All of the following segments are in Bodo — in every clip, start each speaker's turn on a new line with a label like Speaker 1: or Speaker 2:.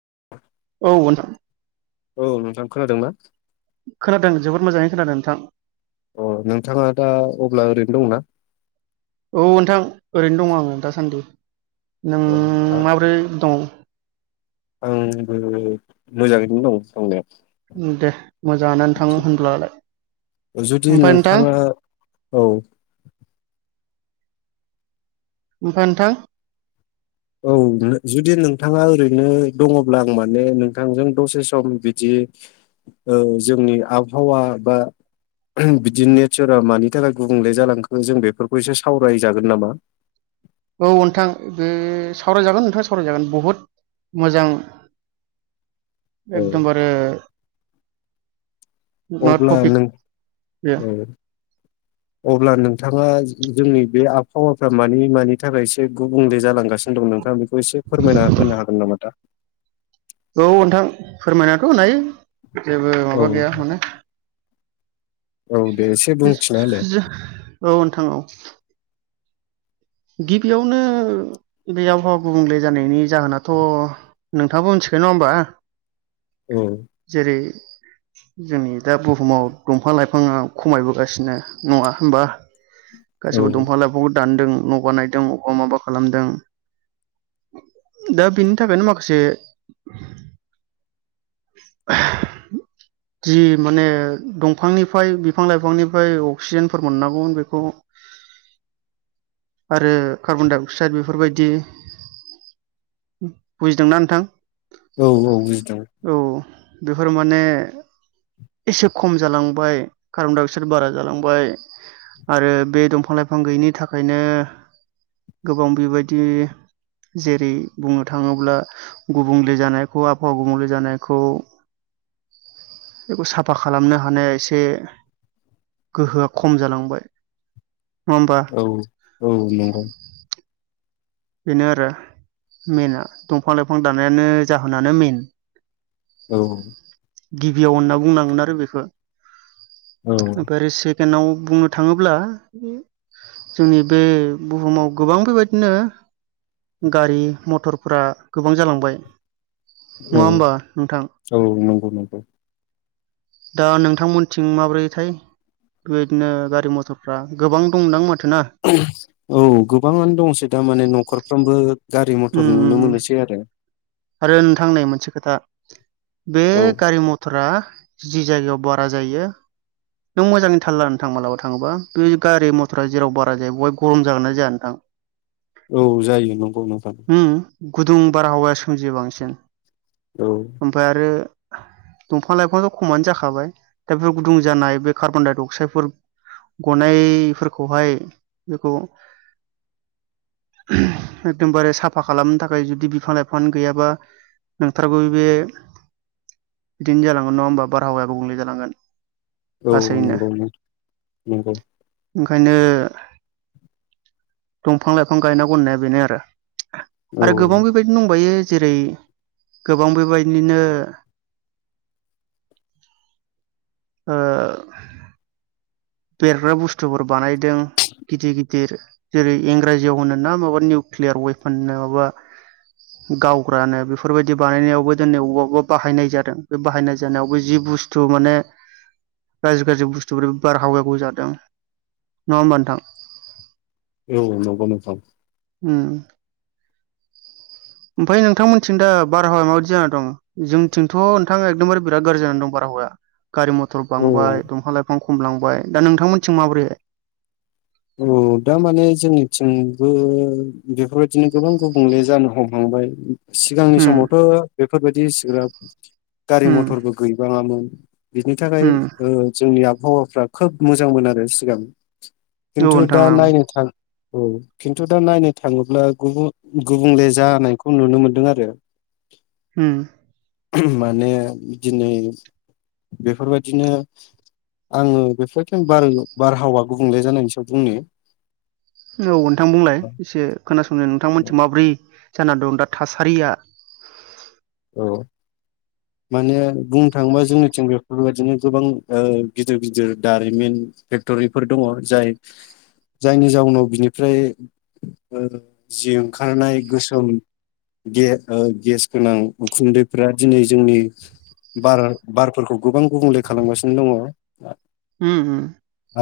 Speaker 1: [unintelligible]
Speaker 2: औ नोंथां
Speaker 1: औ नोंथां खोनादों ना
Speaker 2: खोनादों जोबोद मोजाङै खोनादों नोंथां
Speaker 1: अ नोंथाङा दा अब्ला ओरैनो दंना?
Speaker 2: औ नोंथां ओरैनो दङ आङो दासान्दि नों
Speaker 1: औ
Speaker 2: माबोरै दं
Speaker 1: आंबो मोजाङैनो दं दंनाया
Speaker 2: दे मोजाङानो नोंथां होनब्लालाय
Speaker 1: जुदि
Speaker 2: ओमफाय नोंथां
Speaker 1: नोंथाङा औ
Speaker 2: ओमफाय नोंथां
Speaker 1: औ जुदि नोंथाङा ओरैनो दङब्ला आं माने नोंथांजों दसे सम बिदि ओ जोंनि आबहावा बा बिदि नेचारा मानि थाखाय गुबुंले जालांखो जों बेफोरखौ एसे सावरायजागोन नामा?
Speaker 2: औ नोंथां बे सावरायजागोन नोंथां सावरायजागोन बहुद मोजां
Speaker 1: औ
Speaker 2: एकदमबारे नट
Speaker 1: अब्ला
Speaker 2: टपिक
Speaker 1: नों
Speaker 2: बेयो
Speaker 1: औ अब्ला नोंथाङा जोंनि बे आबहावाफ्रा मानि मानि थाखाय एसे गुबुंले जालांगासिनो दं नोंथाङा बेख खौ एसे फोरमायना होनो हागोन नामा दा?
Speaker 2: औ नोंथां फोरमायनाथ' होनायो। जेबो
Speaker 1: औ
Speaker 2: माबा गैया माने
Speaker 1: औ दे एसे बुंथिना होलाय
Speaker 2: जो औ नोंथां औ गिबियावनो बे आबहावा गुबुंले जानायनि जाहोनाथ' नोंथाङाबो मिथिखायो नङा होमबा?
Speaker 1: औ
Speaker 2: जेरै जोंनि दा बुहुमाव दंफां लाइफाङा खमायबोगासिनो नङा होमबा?
Speaker 1: औ
Speaker 2: गासैबो दंफा लायफ दान्दों न' बनायदों अबा माबा खालामदों दा बिनि थाखायनो माखासे जि माने दंफांनिफ्राय बिफां लाइफांनिफ्राय अक्सिजेनफोर मोननांगौमोन बेखौ आरो कार्बनडाइ अक्साइद बेफोरबायदि बुजिदोंना नोंथां?
Speaker 1: औ औ बुजिदों।
Speaker 2: औ बेफोर माने एसे खम जालांबाय कार्बनडाय अक्साइड बारा जालांबाय आरो बे दंफां लाइफां गैयिनि थाखायनो गोबां बेबायदि जेरै बुंनो थाङोब्ला गुबुंले जानायखौ आबहावा गुबुंले जाना जानायखौ बेखौ साफा खालामनो हानाया एसे गोहोआ खम जालांबाय। नङा होमबा
Speaker 1: औ औ नंगौ।
Speaker 2: बेनो आरो मेनाआ दंफां लाइफां दानायानो जाहोनानो मेइन
Speaker 1: औ
Speaker 2: गिबियाव होनना बुंनांगोन आरो बेखौ।
Speaker 1: औ
Speaker 2: ओमफ्राइ सेकेडआव बुंनो थाङोब्ला जोंनि बे बुहुमाव गोबां बेबायदिनो गारि मथरफोरा गोबां जालांबाय।
Speaker 1: औ
Speaker 2: नङा होमबा नोंथां
Speaker 1: औ नंगौ नंगौ।
Speaker 2: दा नोंथांमोनथिं माब्रैथाय बेबायदिनो गारि मथरफ्रा गोबां दंदां माथ
Speaker 1: औ गोबाङानो दंसै दा माने न खरफ्रोम बो
Speaker 2: ओम आरो नोंथां नै मोनसे खोथा बे
Speaker 1: औ
Speaker 2: गारि मथरा जि जायगायाव बारा जायो नों मोजाङै थालला नोंथां मालाबा थाङोबा बे गारि मथरा जेराव बारा जायो बेहाय गरम जागोना जाया नोंथां?
Speaker 1: औ जायो नंग नंगौ नोंथां।
Speaker 2: उम गुदुं बारहावाया सोमजियो बांसिन
Speaker 1: औ
Speaker 2: ओमफ्राय आरो दंफां लाइफांथ' खमानो जाखाबाय दा बेफोर गुदुं जानाय बे कार्बन डाइ अक्साइड फोर गनायफोरखौहाय बेखौ एकदमबारे साफा खालामनो थाखाय जुदि बिफां लाइफांआनो गैयाबा नोंथारगौ बे बिदिनो जालांगोन नङा होमबा बारहावायाब गुबुंले जालांगोन
Speaker 1: औ औ
Speaker 2: लासैनो
Speaker 1: नंगौ नंगौ।
Speaker 2: ओंखायनो दंफां लाइफां गायनांगौ होननाया बेनो आरो।
Speaker 1: औ
Speaker 2: आरो गोबां बेबायदि दंबायो जेरै गोबां बेबायदिनो बेरग्रा बुस्थुफोर बानायदों गिदिर गिदिर जेरै इंराजियाव होन ना माबा निउकलियार वेपननो माबा गावग्रानो बेफोरबायाददि बानायनायावबो दिनै अबेबा अबेबा बाहायनाय जादों बे बाहायनाय जानायावबो जि बुस्थु माने गाज्रि गाज्रि बुस्थुफोर बारहाव गुबुन जादों नङा होमबथां?
Speaker 1: औ नंगौ नोंथां
Speaker 2: ओम। ओमफ्राय नोंथांमोनथिं दा बारहावाया माबायदि जानानै दं? जोंथिंथ' नोंथाङा एकदमबारे बिराद गाज्रि जानानै दं बारहावाया। गारि मटर
Speaker 1: औ
Speaker 2: बांबाय दंफां लाइफां खमायलांबाय दा नोंथांमोननिथिं माबोरै?
Speaker 1: औ दा माने जोंनिथिंबो बेफोरबायदिनो गोबां गुबुंले जानो हमहांबाय सिगांनि
Speaker 2: उम
Speaker 1: समावथ' बेफोरबायदि इसिग्राब गारि
Speaker 2: उम
Speaker 1: मथरबो गैबाङामोन बिनि थाखाय
Speaker 2: उम औ
Speaker 1: ओ जोंनिया हौवाफ्रा खोब मोजां मोन आरो सिगां। खिन्थु
Speaker 2: नोंथां
Speaker 1: दा
Speaker 2: ओं
Speaker 1: नायनो थां औ खिन्थु दा नायनो थाङोब्ला गुबुं गुबुंले जानायखौ नुनो मोनदों आरो
Speaker 2: ओम।
Speaker 1: माने दिनै बेफोरबायदिनो आङो बेफोरबायदिनो बार बारहावा गुबुंले जानायनि सा बुंनि
Speaker 2: औ नोंथां बुंलाय एसे खोनासंनो नोंथांमोनथि माब्रै जाना दं दा थासारिया
Speaker 1: औ माने बुंनो थाङोबा जोंनिथिं बेफोरबायदिनो गोबां ओ गिदिर गिदिर दारिमिन फेक्टरिफोर दङ जाय जायनि जाउनाव बिनिफ्राय ओ जि ओंखारनाय गोसोम गे ओ गेस गोनां उखुन्दैफ्रा दिनै जोंनि बार बारफोरखौ गोबां गुबुंले खालामगासिनो दङ
Speaker 2: ओम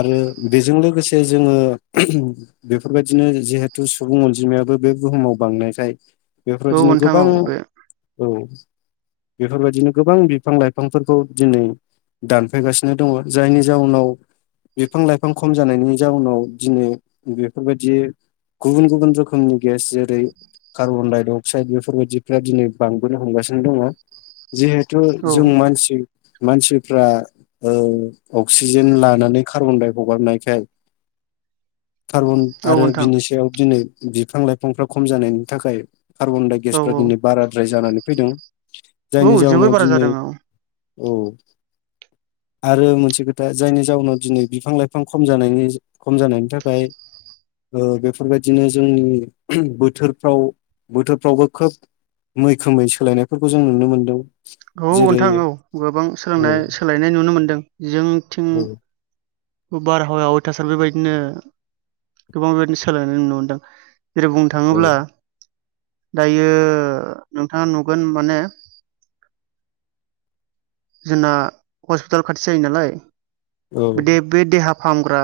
Speaker 1: आरो बेजों लोगोसे जोङो बेफोरबायदिनो जिहेथु सुबुं अनजिमायाबो बे बुहुमाव बांनायखाय
Speaker 2: औ
Speaker 1: बेफोरबायदिनो
Speaker 2: नोंथां
Speaker 1: गोबां
Speaker 2: औ बे
Speaker 1: बेफोरबायदिनो गोबां बिफां लाइफांफोरखौ दिनै दानफैगासिनो दङ जायनि जाउनाव बिफां लाइफां खम जानायनि जाउनाव दिनै बेफोरबायदि गुबुन गुबुन रोखोमनि गेस जेरै कार्बन डाइ असाइड बेफोरबायदिफ्रा दिनै बांबोनो हमगासिनो दङ जिहेथु
Speaker 2: औ
Speaker 1: जों मानसि मानसिफ्रा ओ अक्सिजेन लानानै कार्बनदाय हगारनायखाय कारबन
Speaker 2: औ
Speaker 1: आरो
Speaker 2: नोंथां
Speaker 1: बिनि सायाव दिनै बिफां लाइफांफ्रा खम जानायनि थाखाय कार्बन डाइ
Speaker 2: औ
Speaker 1: गेसफ्रा
Speaker 2: औ
Speaker 1: दिनै बारा जानानै फैदों जायनि
Speaker 2: औ जोबोर
Speaker 1: जाउनाव
Speaker 2: बारा
Speaker 1: दिनै
Speaker 2: जादों औ
Speaker 1: औ आरो मोनसे खोथा जायनि जाहोनाव दिनै बिफां लाइफां खम जानायनि खम जानायनि थाखाय ओ बेफोरबायदिनो जोंनि बोथोरफ्राव बोथोरफ्रावबो खोब मैखोमै सोलायनायफोरखौ जों नुनो मोन्दों
Speaker 2: औ नोंथां औ गोबां सोलोंनाय सोलायनाय नुनो मोनदों जोंथिं
Speaker 1: औ
Speaker 2: बारहावाया अयथासार बेबायदिनो गोबां बेबायदिनो सोलायनाय नुनो मोनदों जेरै बुंनो
Speaker 1: औ
Speaker 2: थाङोब्ला दायो नोंथाङा नुगोन माने जोंना हस्पिटाल खाथि जायो नालाय
Speaker 1: औ
Speaker 2: दे बे देहा फाहामग्रा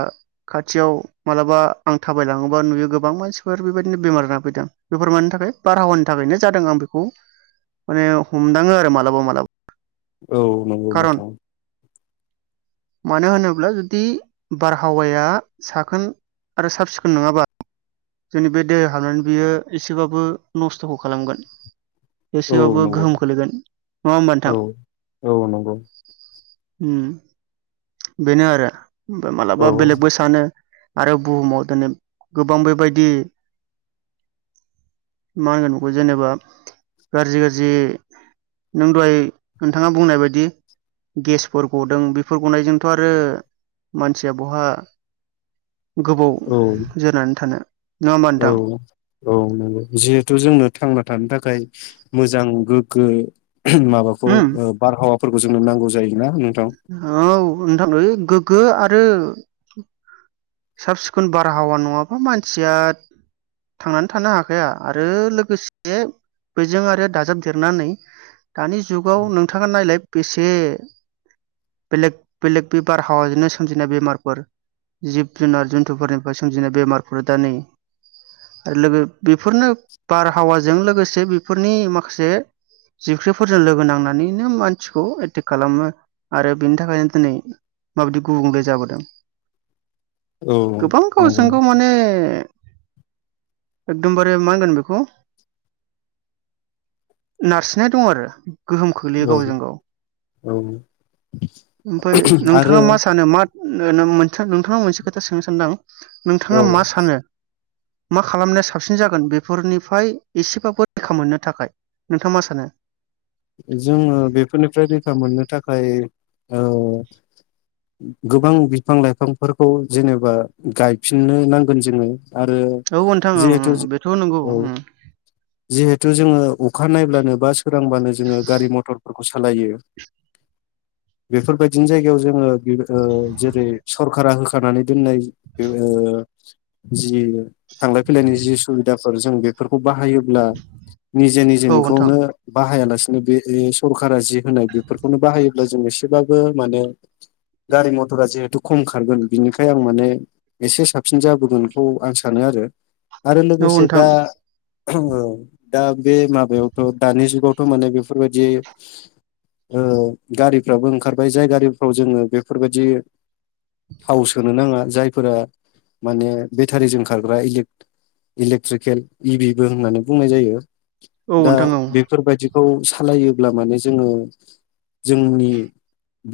Speaker 2: खाथियाव मालाबा आं थाबाय लाङोबा नुयो गोबां मानसिफोर बेबायदिनो बेमार जाना फैदों बेफोर मानि थाखाय बारहावानि थाखायनो जादों आं बेखौ माने हमदाङो आरो मालाबा मालाबा
Speaker 1: औ नंगौ
Speaker 2: खारन
Speaker 1: नोंथां
Speaker 2: मानो होनोब्ला जु दि बारहावाया साखोन आरो साब सिखोन नङाबा जोंनि बे देह हाबनानै बियो एसेबाबो नस्थ'खौ खालामगोन
Speaker 1: औ
Speaker 2: एसेबाबो
Speaker 1: नंगौ
Speaker 2: गोहोम खोलैगोन नङा होमबा
Speaker 1: औ
Speaker 2: नोंथां
Speaker 1: औ नंगौ
Speaker 2: उम बेनो आरो ओमफ्राय
Speaker 1: औ
Speaker 2: मालाबा बेलेगबो सानो आरो बुहुमाव दिनै गोबां बेबायदि मा होनगोन बेखौ जेनेबा गाज्रि गाज्रि नों दहाय नोंथाङा बुंनाय बायदि गेसफोर गदों बेफोर गनायजोंथ' आरो मानसिया बहा गोबाव
Speaker 1: औ
Speaker 2: जोरनानै थानो नङा होमबा
Speaker 1: औ
Speaker 2: नोंथां
Speaker 1: औ नंगौ जिहेथु जोंनो थांना थानो था खाय मोजां गोग्गो माबाखौ
Speaker 2: उम
Speaker 1: बारहावा फोर जोंनो नांगौ जायोना उम
Speaker 2: [unintelligible] नोथां गोग्गो आरो साब सिखोन बारहावा नङाबा मानसिया थांनानै थानो हाखाया आरो लोगोसे बेजों आरो दाजाबदेरनानै दानि जुगाव नोंथाङा नायलाय बेसे बेलेग बेलेग बे बारहावाजोंनो सोमजिनाय बेमारफोर जिब जुनार जन्थुफोरनिफ्राय सोमजिनाय बेमारफोर दा नै आरो लोगो बेफोरनो बारहावाजों लोगोसे बेफोरनि माखासे जिबख्रिफोरजों लोगो नांनानैनो मानसिखौ एटेक खालामो आरो बेनि थाखायनो दिनै माबायदि गुबुंले जाबोदों
Speaker 1: औ
Speaker 2: गोबां गावजों
Speaker 1: नंगौ
Speaker 2: गाव माने एकदमबारे मा होनगोन बेखौ नारसिननाय दङ आरो गोहोम खोख्लैयो
Speaker 1: औ
Speaker 2: गावजों गाव
Speaker 1: औ
Speaker 2: ओमफाय नोंथाङा
Speaker 1: आरो
Speaker 2: मा सानो मा नो-नो मोनथार नोंथांनाव मोनसे खोथा सोंनो सानदो आं नोंथाङा
Speaker 1: औ
Speaker 2: मा सानो? मा खालामनाया साबसिन जागोन बेफोरनिफ्राय एसेबाबो रैखा मोननो थाखाय नोंथाङा मा सानो?
Speaker 1: फ्राय ओ गोबां बिफां लाइफांफोरखौ जेनेबा गायफिननो नांगोन जोङो आरो
Speaker 2: औ नोथां ओं
Speaker 1: जिहेथु
Speaker 2: ओंं बेथ' नोंगौ
Speaker 1: जिहेतु जोङो अखा नायब्लानो बा सोरांबा ङो गारि मथर फोरख सालायो बेफोरबायदिनो जायगायाव जोङो ओ जेरै सरखारा हो खानानै दोननाय बे ओ जि थांलाय फैलाय जि सुबिदाफो जों बेफोर खौ बाहायोब्ला निजे
Speaker 2: औ नोंथां
Speaker 1: निजेनिखौनो बाहायाला बे सरखारा जि होनाय बेफोरखौनो बाहायोब्ला जों एसेब्लाबो माने गारि मथरा जिहेथु खम खारगोन बिनिखाय आं माने एसे साबसिन जाबोगोनखौ आं सानो आरो। आरो
Speaker 2: औ
Speaker 1: लोगोसे
Speaker 2: नोंथां
Speaker 1: दा ओ दा बे माबायावथ' दानि जुगाव खामानि बेफोरबायदि ओ गारिफ्राबो ओंखारबाय। जाय गारिफ्राव जोङो बेफोरबायदि थाव सोनो नाङा, जायफोरा माने बेटारिजों खारग्रा इलेकट्रिकेल, इभिबो होननानै बुंनाय जायो
Speaker 2: औ
Speaker 1: दा
Speaker 2: नोंथां औ
Speaker 1: बेफोरबायदि औ लायोब्ला माने जोङो जोंनि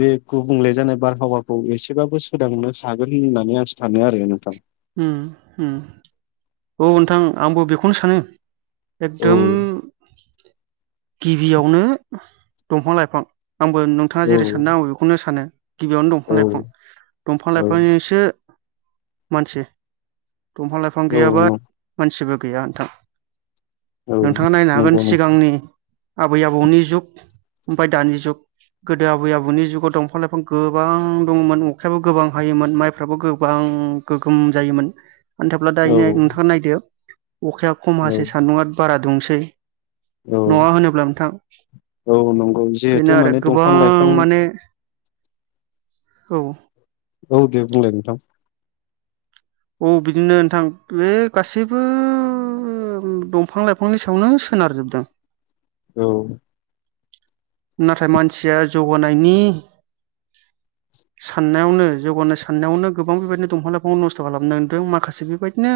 Speaker 1: बे गुबुंले जानाय बारहावाखौ एसेबाबो सोदांनो हागोन होननानै आं सानो आरो नोंथां।
Speaker 2: ओम ओम, औ नोंथां आंबो बेखौनो सानो।
Speaker 1: औ
Speaker 2: एकदम गिबियावनो दंफां-लाइफां आंबो नोंथाङा
Speaker 1: औ
Speaker 2: जेरै सानदों आंबो बेखौनो सानो। गिबियावनो
Speaker 1: औ
Speaker 2: दंफां-लाइफां। दंफां
Speaker 1: औ
Speaker 2: लाइफांजोंसो मानसि दंफां लाइफां गैयाबा
Speaker 1: औ
Speaker 2: मानसिबो गैया नोंथां
Speaker 1: औ
Speaker 2: नोंथाङा नायनो हागोन
Speaker 1: नंगौ नोंथां
Speaker 2: सिगांनि आबै आबौनि जुग, ओमफ्राय दानि जुग, गोदो आबै आबौनि जुगाव दंफां-लाइफां गोबां दङमोन। अखायाबो गोबां हायोमोन माइफ्राबो गोबां गोगोम जायोमोन। आनथाब्ला
Speaker 1: औ
Speaker 2: दायो नोंथाङा नायदो अखाया खम
Speaker 1: औ
Speaker 2: हासै, सान्दुङआ बारा दुंसै,
Speaker 1: औ
Speaker 2: नङा होनोब्ला नोंथां?
Speaker 1: औ नंगौ
Speaker 2: बेनो
Speaker 1: जिहेथु
Speaker 2: आरो
Speaker 1: माने दंफां लाइफां
Speaker 2: गोबां माने औ
Speaker 1: औ दे बुंलाय नोंथां
Speaker 2: औ बिदिनो नोंथां। बे गासैबो दंफां-लाइफांनि सायावनो सोनारजोबदों।
Speaker 1: औ
Speaker 2: नाथाय मानसिया जौगानायनि साननायावनो, जौगानो साननायावनो गोबां बेबायदिनो दंफां- लाइफांखौ नस्थ' खालामदों माखासे बेबायदिनो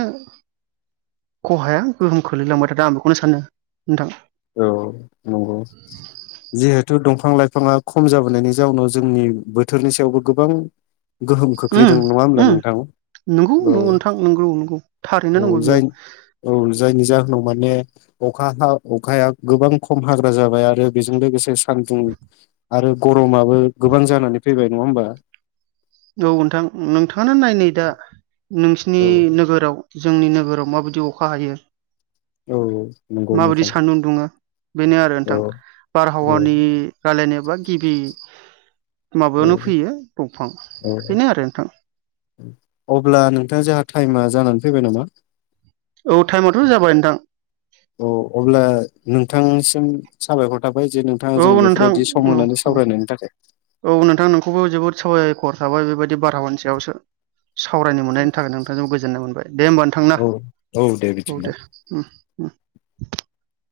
Speaker 2: खहाया गोहोम खोलैलांबाय थादों आं बेखौनो सानो नोंथां।
Speaker 1: औ नंगौ, जिहेथु दंफां लाइफाङा खम जाबोनायनि जाउनाव जोंनि बोथोरनि सायावबो गोबां गोहोम
Speaker 2: उम
Speaker 1: खोख्लैदों नङा होनोमब्ला
Speaker 2: उम
Speaker 1: नोंथां?
Speaker 2: नंगौ
Speaker 1: औ
Speaker 2: नंगौ नोंथां नंगौ नंगौ थारैनो
Speaker 1: औ
Speaker 2: नंगौ बियो
Speaker 1: जायनि औ जायनि जाहोनाव माने अखा हा अखाया गोबां खम हाग्रा जाबाय आरो बेजों लोगोसे सान्दुं आरो गत समाबो गोबां जानानै फैबाय नङा होमबा
Speaker 2: औ नोंथां नोंथाङा नायनाय दा नोंसि नि
Speaker 1: औ
Speaker 2: नोगोराव जों नि नोगोराव माबायदि अखा हायो
Speaker 1: औ नंगौ
Speaker 2: माबायदि
Speaker 1: नोंथां
Speaker 2: सानदुं उदुङो बेनो आरो
Speaker 1: औ
Speaker 2: नोंथां
Speaker 1: औ
Speaker 2: बारहावानि रायलायनाय बा गिबि माबायावानो फैयो दंफां बेनो आरो नोंथां
Speaker 1: अब्ला नोंथां जाह टाइमा जानानै फैबाय नामा
Speaker 2: औ टाइमाथ' जाबाय नोंथां
Speaker 1: औ अब्ला नोंथांसिम साबायखर थाबाय जे नोंथाङा
Speaker 2: औ
Speaker 1: जों
Speaker 2: नोंथां
Speaker 1: बेफोरबायदि सम
Speaker 2: औ
Speaker 1: होनानै
Speaker 2: औ
Speaker 1: सावरायनायनि थाखाय
Speaker 2: औ नोंथां नोंखौबो जोबोद साबायखर थाबाय बेबाय बिदि बारहावानि सायाव सो सावरायनो मोननायनि थाखाय नोंथांजों गोजोननाय मोनबाय दे होमबा नोंथां ना
Speaker 1: औ औ दे
Speaker 2: औ
Speaker 1: बिदिब्ला
Speaker 2: दे [unintelligible]